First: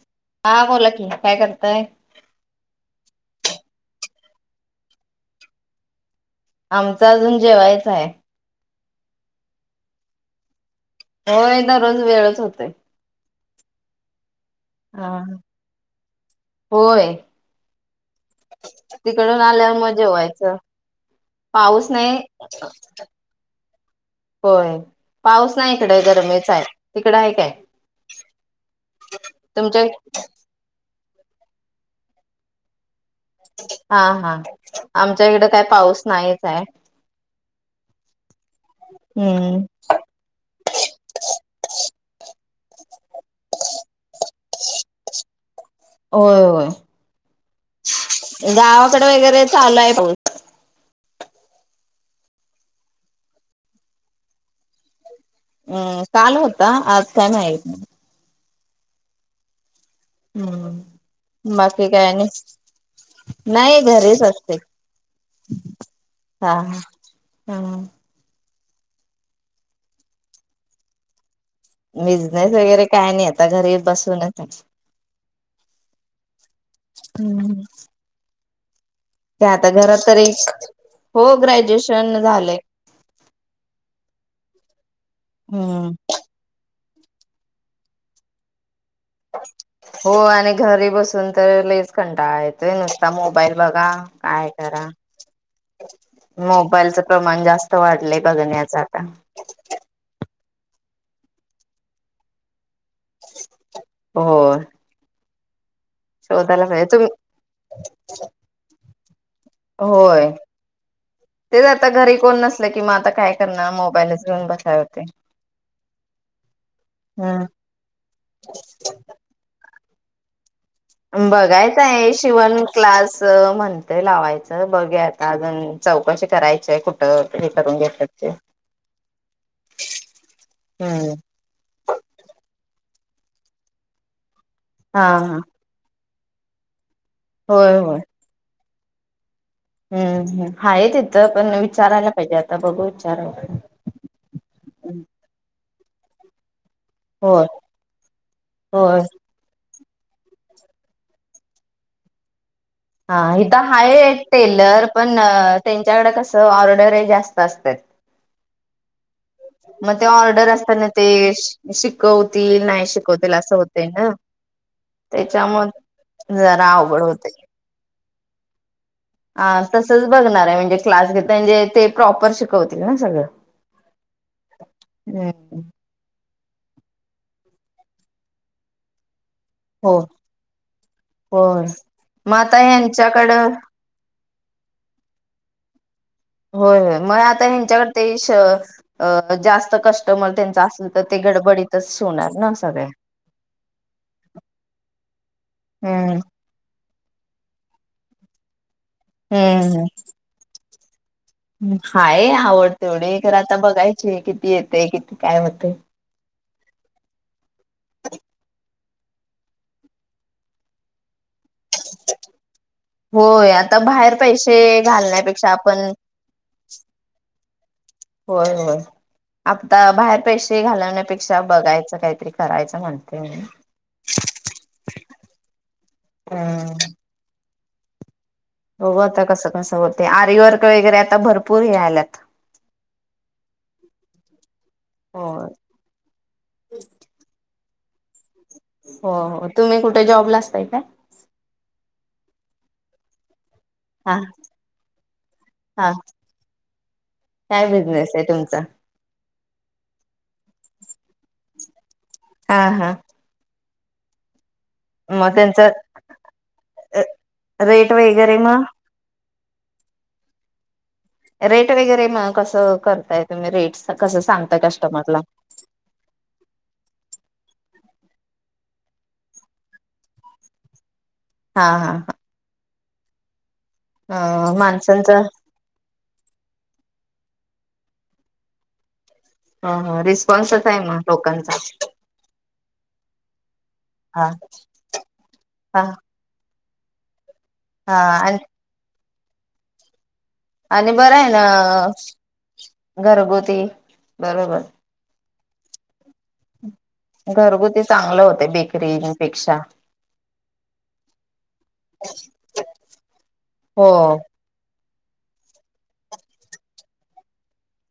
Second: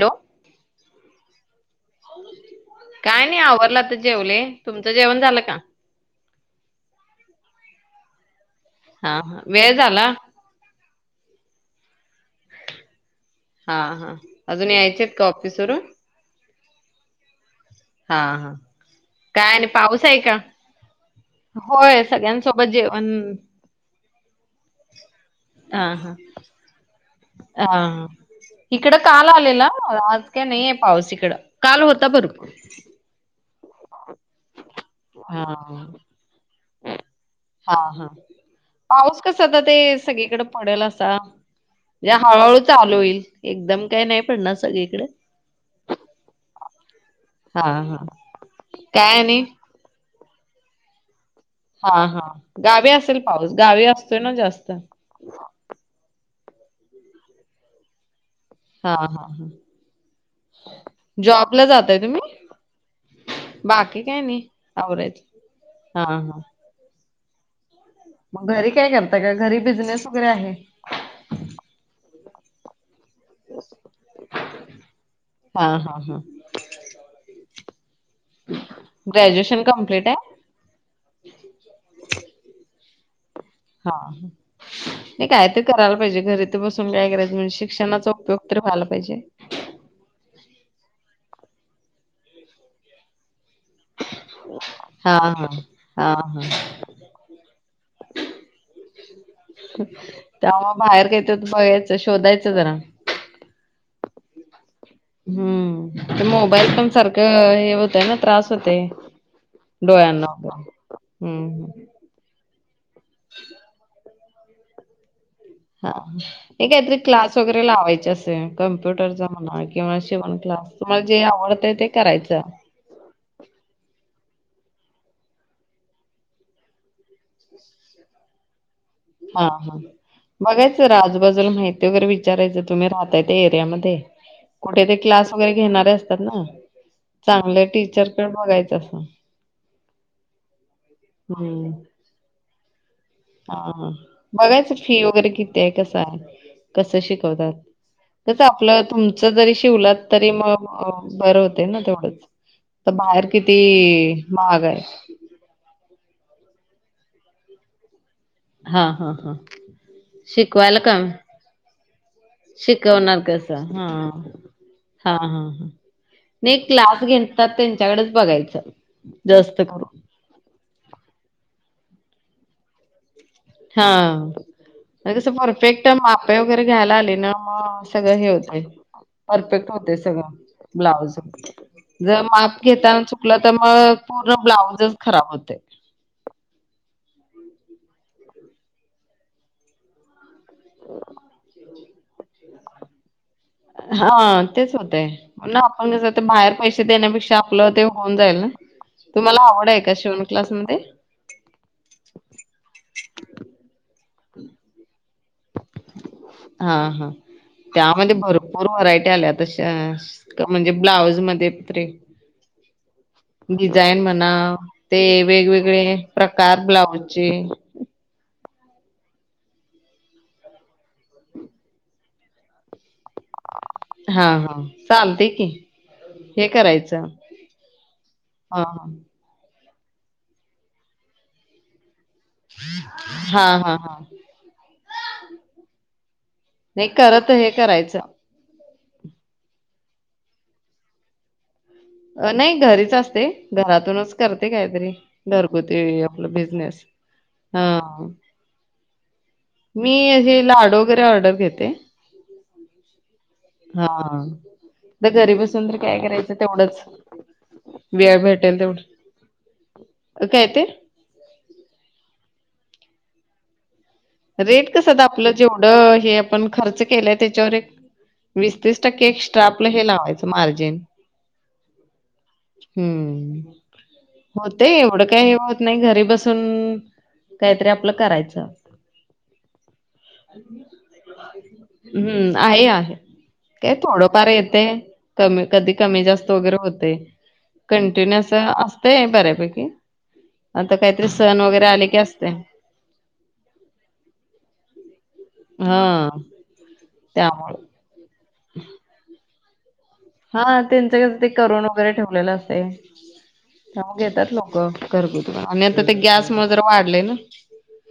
Hello हा बोला की. काय करताय? काय नाही. आवरलं आत्ता जेवले. तुमचं जेवण झालं का? आमच अजून जेवायच आहे. हा. वेळ झाला होय दररोज वेळच होतोय. हा हा. अजून यायचे आहेत हा. का ऑफिस वरून? होय. हा हा तिकडून काय आणि आल्यावर मग पाऊस आहे का? जेवायचं पाऊस होय नाही सगळ्यांसोबत जेवण- होय, पाऊस नाही हा इकडे हा गरमच आहे. तिकडं आहे काय हा. इकड काल आलेला, तुमच्या आज काय नाहीे पाऊस इकडं. ड काल होता भरपूर. ह हा नाहीच आहे हा पाऊस कसा आता हम्म. ते सगळीकडे पडेल असा म्हे हळूहळू- चालू होईल. एकदम काय नाही पडणार सगळीकडे. होय होय हा हा गावाकडे काय वगैरे आणि चालू आहे प. हा हा गावी असेल पाऊस. गावी असतोय ना जास्त. आ-आज काय मा- हा हा हा. हम्म बाकी काय तुम्ही? आणि? नाही बाकी काही घरीच नाही असते. आवरायचं. हां, हां. हा ह. हो. मग घरी काय करताय? का घरी बिझनेस वगैरे आहे? बिझनेस वगैरे- काय नाही आता घरी बसूनच आहे हां, हां, हां. हम्म हम्म. ह् [unintelligible] ते आता घरात तरी हो ग्रॅज्युएशन झालंय. हा ह. नाही काय तर हम्म करायला पाहिजे घरी तर बसून काय शिक्षणाचा उपयोग तर झाला पाहिजे. हो आणि घरी बसून तर लईच कंटाळा येतोय नुसता मोबाईल बघा काय करा हां, हां. हां, हां. मोबाईलच प्रमाण जास्त वाढलंय बघण्याच आता. तेव्हा बाहेर कायत बघायचं शोधायचं जरा. हो. हम्म. तर शोधायला मोबाईल पाहिजे पण तुम्ही सारखं हे होतय ना त्रास होतय. होय हं, तेच हं. आता घरी कोण नसल कि मग आता काय करणार मोबाईलच घेऊन बसाय होते. हा हे काहीतरी क्लास हम्म. वगैरे लावायचे असे कम्प्युटरचा म्हणा शिवन क्लास तुम्हाला जे आवडतंय बघायचं ते आहे करायचं. शिवण क्लास म्हणते लावायचं. बघूया आता अजून चौकशी करायची आहे कुठं हे करून घेतात ते. हा हा बघायचं हम्म आजबाजूला माहिती वगैरे विचारायचं तुम्ही राह त्या एरिया मध्ये. कुठे ते हा क्लास हा वगैरेणार असते तर ना. चांगले होय होय टीचर कडे बघायचं जा [unintelligible] हम्म हा आहे त इथं पण विचारायला पाहिजेता आ बघुत हा बघायचं फी वगैरे किती ते कसं आहे. कस होय शिकवतात तस आपलं होय तुमच जरी शिवलात तरी मग बर होते ना तेवढच. हा इथ हाय आहे. टेलर पण त्यां त्यांच्याकडे कस ऑर्डरे जास्त असतात. हा हा. मग ते ऑर्डर असताना ते शिकवतील नाही शिकवणार शिकवतील असं कसं होतय हा ना हा हा त्याच्या हा मग नाही जरा आवगड क्लास होतय घेतात त्यांच्याकडेच बघायचं अ जास्त करून तसच बघणार आहे म्हणजे क्लास [unintelligible] ते प्रॉपर शिकवतील ना सगळं हा ते कस हम्म परर्फेक्ट माप [unintelligible] वगैरे घ्यायला आले ना म सगळं हे होतय परफेक्ट हो होतय सगळं ब्लाउज होय जर मग आता माप घेताना चुकलं ह्यांच्याकडं तर मग पूर्ण ब्लाउजच खराब होतय. होय होय म आता ह्यांच्याकडे ते [unintelligible] अ जास्त कस्टमर तेन [unintelligible] तर ते गडबडीत तसंच होणार ना सगळे हा तेच होतय ना आपण कस हम्म ते बाहेर पैसे देण्यापेक्षा आपलं ते होऊन जाईल ना तुम्हाला आवड हाय हम्म काय शिवणक्लास मध्ये? हाय आवड तेवढी खर आता बघायची किती येतय? किती काय होतय. हा हा. त्यामध्ये भरपूर व्हरायटी [unintelligible] म्हणजे ब्लॉऊज म [unintelligible] होय आता डिझाईन बाहेर म्हणा पैसे ते घालण्यापेक्षा आपण वेगवेगळे प्रकार ब्लाउज चे होय होय. आता बाहेर पैसे घालवण्यापेक्षा बघायचं काहीतरी करायचं म्हण हा हा चालतंय की हे करायचं हा बघु आता कसं कसं हो ते आरीवर्क वगैरे आता भरपूर हे आल्यात हा हा हा. होय. नाही करत हे कराय [unintelligible] होय होय, तुम्ही कुठे जॉबला असताय काय अ नाही घरीच असते. घरातूनच हा करते काहीतरी हा घरगुती आपलं बिझनेस काय हा. बिझनेस आहे तुमचा? मी हे लाडू वगैरे ऑर्डर घेते. हा हा. हा तर घरी मग त्यांच बसून तर काय करायचं, तेवढंच रेट वेळ वगैरे भेटेल मग तेवढं काय ते? रेट वगैरे म कसं करताय तुम्ही? रेटस रेट कसं द आपलं जेवढं हे आपण खर्च केलय त्याच्यावर एक वीस तीस टक्के एक्स्ट्रा आपलं हे लावायचं मार्जिन. हा हा हा हम्म होते एवढं माणसांचा काही होत नाही घरी बसून कायतरी आपलं करायचं ह ह रिस्पॉन्सच आहे मग लोकांचा हम्म आहे आहे काय हा थोडंफार येतय कमी कधी हा कमी जास्त वगैरे होत. ते हा कंटिन्यु असं असते. बऱ्यापैकी. आता आणि काहीतरी बरं आहे सण ना वगैरे आले की असते घरगुती बरोबर हा त्यामुळे घरगुती चांगलं हो ते बेकरी मधे ईकक्षा हा त्यांचं कस ते करुन वगैरे ठेवलेलं असतय त्यामुळ हो घेतात लोकं. घरगुती आणिं आता ते गॅस मुळ जरा वाढलय ना.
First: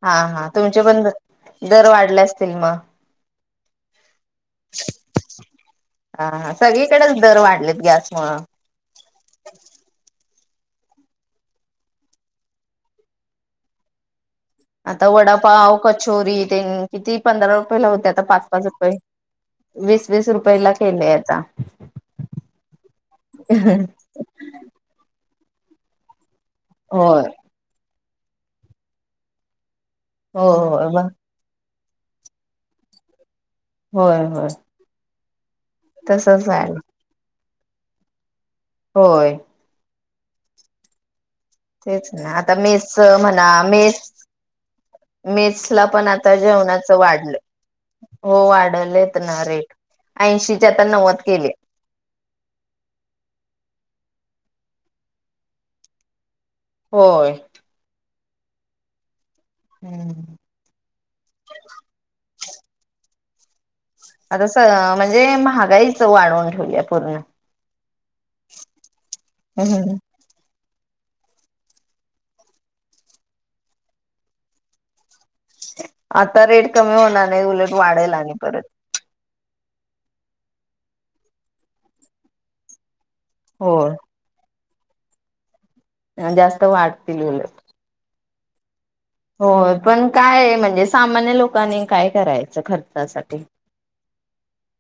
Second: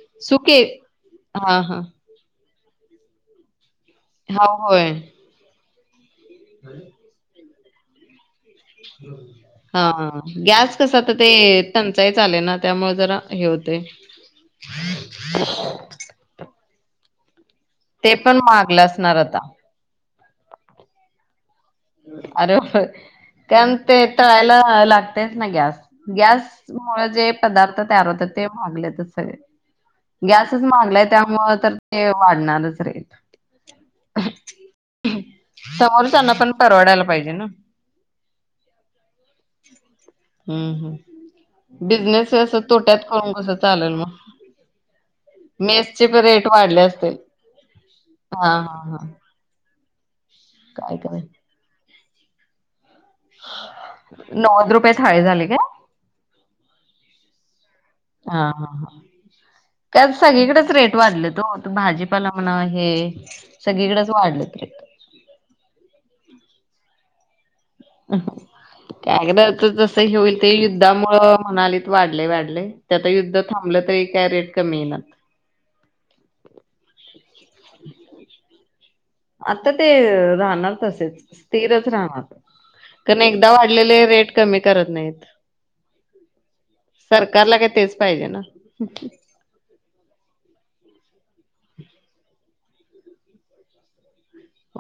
हा हा सुके तुमचे पण द हा हा दर वाढल्यास सिल्मा हा होय. हा हा सगळीकडच दर वाढलेत. गॅस मुळं हा हं ह गॅस कसं आता ते टंचाई चालूये ना त्यामुळे जरा हे होतय. आता वडापाव, कचोरी तेन किती पंधरा मला होते ते आता पण पाच पाच महागल रुपये असणार आता वीस वीस रुप पहिला केलेयं आता. अरे होय त्याण ते तळायला लागतय नाही गॅस गॅस मुळं होय जे पदार्थांत तयार होतात ते म्हागल्यातच आहे. हो गॅसच होय महागलाय ब त्यामुळ तर ते वाढणारंच रेट. होय होय. [unintelligible] समोरच्यांना तसच पण आहे परवडायला पाहिजे ना. होय. हम्म हम्म. तेच ना बिझनेस आता असं तोट्यात मेसचं करून म्हणा कसं चालेल मेस मग मेसला मेसचे पण आता रेट वाढले जेवणाचं असतील. वाढलं हो हा हा हा वाढवलेत ना रेट. ऐंशीची आता काय नव्वद कराय केलीये. नव्वद रुपये थाळी झाली काय? होय. हा हा हा. त्यात सगळीकडंच रेट वाढलेत ओ आता भाजीपाला म्हणा हे सगळीकडेच वाढलेत रेट. आतासं म्हणजे महागाईच वाढवूण [unintelligible] पूर्ण. [unintelligible] जसं हम्म. हे होईल ते यु युद्धामुळं म्हणालीत वाढलंय वाढलंय ते आता युद्धं थांबलं तरी काय रेट कमी येईना. आता रेट कमी होणार नाही उलट वाढेल आणि परत. आता ते राहणार तसेच स्थिरच राहणार. पण एकदा वाढलेले रेट कमी करत नाहीत. ह जास्त वाढतील उलट. सरकारला काय तेच [unintelligible] हो. पण काय आहे म्हणजे सामान्य लोकांनी काय करायचं? खर्चासाठी.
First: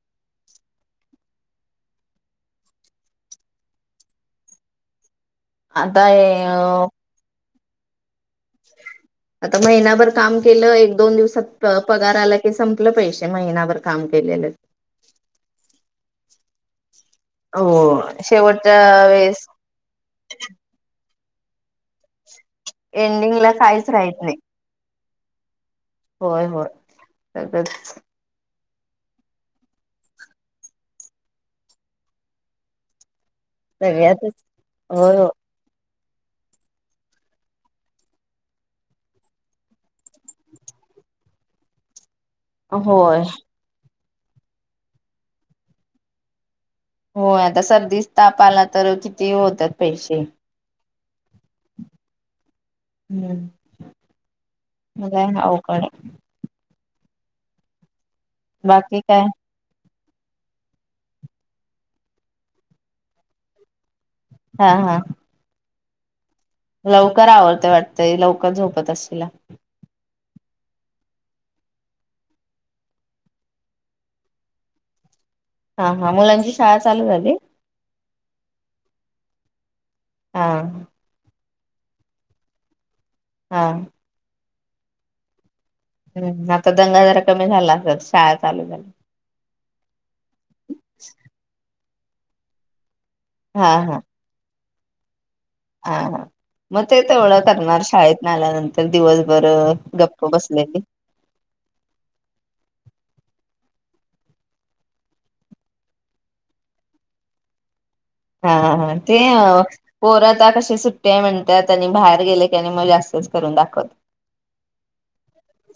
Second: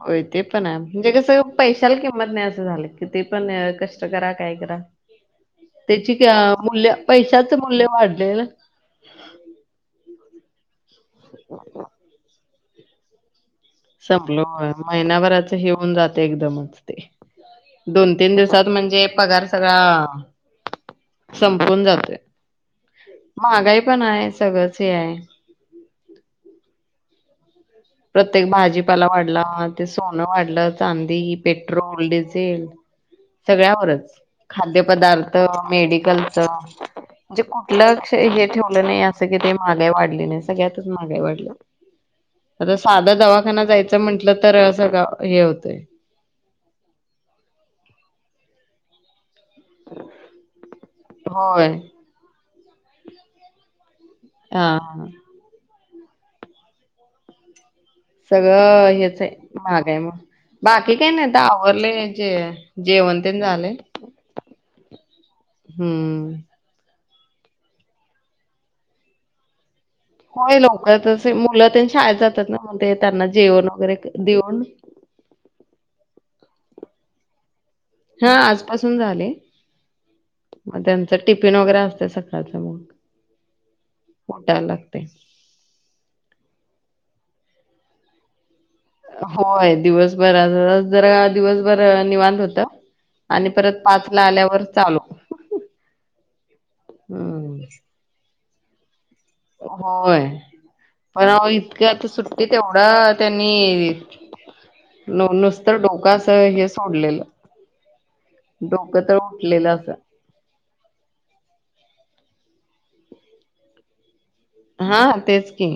होय ते पण हाय म्हणजे कसं पैशाला किंमत नाही असं झालंय, किती पण कष्ट करा, काय करा. आता त्याची हे का अं मूल्य पैशात मूल्य वाढलेलं. आता महिनाभर काम केलं एक दोन दिवसात प पगार आला की सग संपले पैसे महिना संपलं होय महिनाभराचं हे होऊन जात एकदा. नमस्ते हो. दोन तीन दिवसात म्हणजे शेवटच्या वेळेस पगार सगळा संपवून जाते. एंडिंग ला काहीच राहत नाही सगळंच हे आहे होय होय त्यात [unintelligible] प्रत्येक भाजीत तपाला वाढला, ते सोनं वाढलं, चांदी, पेट्रोल, डिझेल, सगळ्यावरच, सगळ्यातच खाद्य होय हो. पदार्थ, आणि मेड. लक्च [unintelligible] म्हणजे कुठलचं हे ठेवलं नाही अस कि महागाई वाढली नाही, सगळ्यातच महागाई वाढली. आता साधा होय दवाखाना जायचं म्हंटलं तरसगळं हे होतय होय, आता सर्दीच ताप आला तर.. ते होतात पैसे.. होय.. हम्म आ हा. पडा सगळं. हेच काय आहे, महागाईमुळे बाकी काही नाही आता आवरले हे, जे जेवण त झाले. हा.. हा.. हम्म लवकर आवरते वाटते, लवकर झोपत असशीला होय लवकरचं, मुलं ते शाळेत जातात ना, म ते त्यांना जेवण वगैरे देऊन हा हा मुलांची शाळा चालू झाली हा आजपासून झाले हा मग त्यांच टिपीन न वगैरे असते सकाळं मग हा त्या लागते हम्म आता दंगा जरा कमी झाला अस शाळा चालू झाली होय दिवस बरं जरा दिवस बर निवांत होता आणि हा परत हा पाच ला आल्यावर चालू हा ह मग ते तेवढं हम्म. करणार शाळेत आल्यानंतर दिवस होय पण इतक्या आता सुट्टी ते तेवढं त्यांनी न नुसत डोका अस हे सोडलेलं हा, हा, हा डोकं तर ते उठलेलं असं पोरात कसे सुट्ट्या म्हणतात आणि बाहेर गेले त्याने म जास्तच करून दाखवत हा तेच की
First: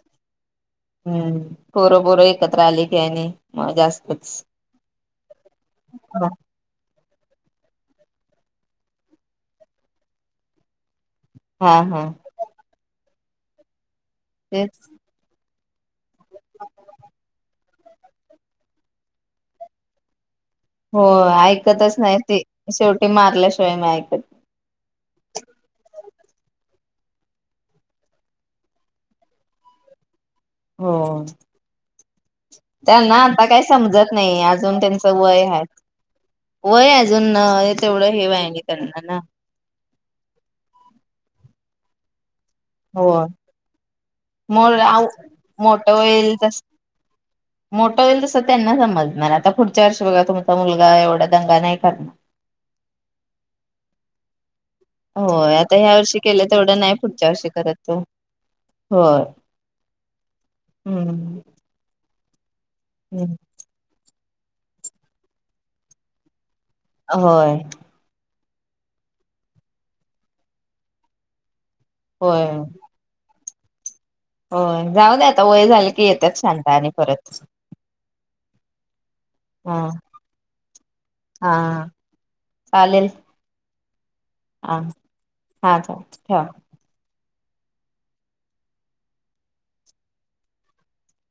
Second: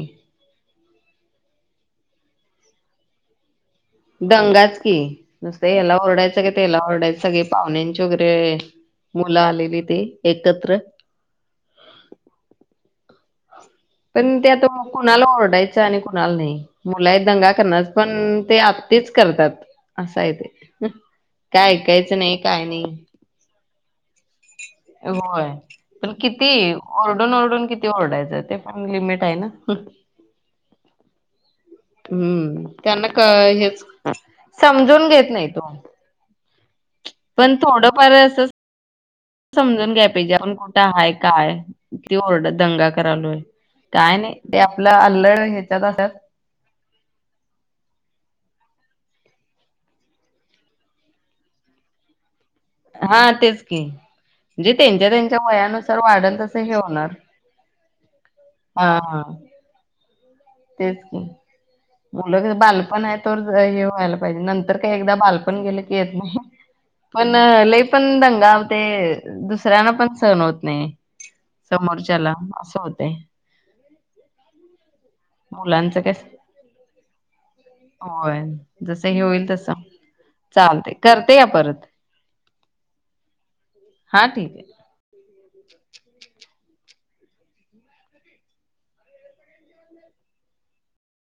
हम्म पोरं, पोरं एकत्र आले की आणि मग जास्तच दंगाच की नुसतं याला हा ओरडायचं क तेला ओरडायचं सगळे पाहुण्यांची वगैरे मुलं आलेली ते एकत्र हा पण त्यात तेच कोणाला ओरडायच आणि कुणाला नाही मुला आहेत दंगा करणार पण ते आत्तीच करतात असा आहे ते हो काय ऐकतच नाही ऐकायचं त काय नाही शेवटी मारल्याशिवाय मी ऐक होय पण किती ओरडून ओरडून किती ओरडायचं ते पण लिमिट आहे ना हो हम्म त्यांना क आता काही हेच समजत नाही अजून समजून त्यांचं घेत वय नाही आहे तो वय अजून पण तेवढं थोडंफार हेवा असं आहे आणि त्यांना ना समजून घ्या पाहिजे कुठं आहे काय ते ओरड दंगा हो करालोय काय नाही ते मोर आपलं आव अल्लळ ह्याच्यात मोठं अस होईल तस मोठं होईल तसं त्यांना समजणार आता पुढच्या वर्षी बघा तुमचा मुलगा एवढा दंगा नाही करणार हा तेच की म्हणजे त्यांच्या त्यांच्या होय आता ह्या वयानुसार वर्षी वाढल केलं तसं हे तेवढं नाही होणार पुढच्या वर्षी करत तो हा हा होय हम्म उलट बालपण आहे तोवर हे व्हायला पाहिजे नंतर काही एकदा बालपण गेले की येत नाही पण होय लई पण दंगा आ ते दुसऱ्यांना पण सहन होत नाही समोरच्याला होय असं होतंय ह होय जाऊदे आ मुलांच काय होय जस हे होईल तस हा चालतय करते घ्या हा परत चालेल हा ठीक आहे हा. हा चालतय ठेवा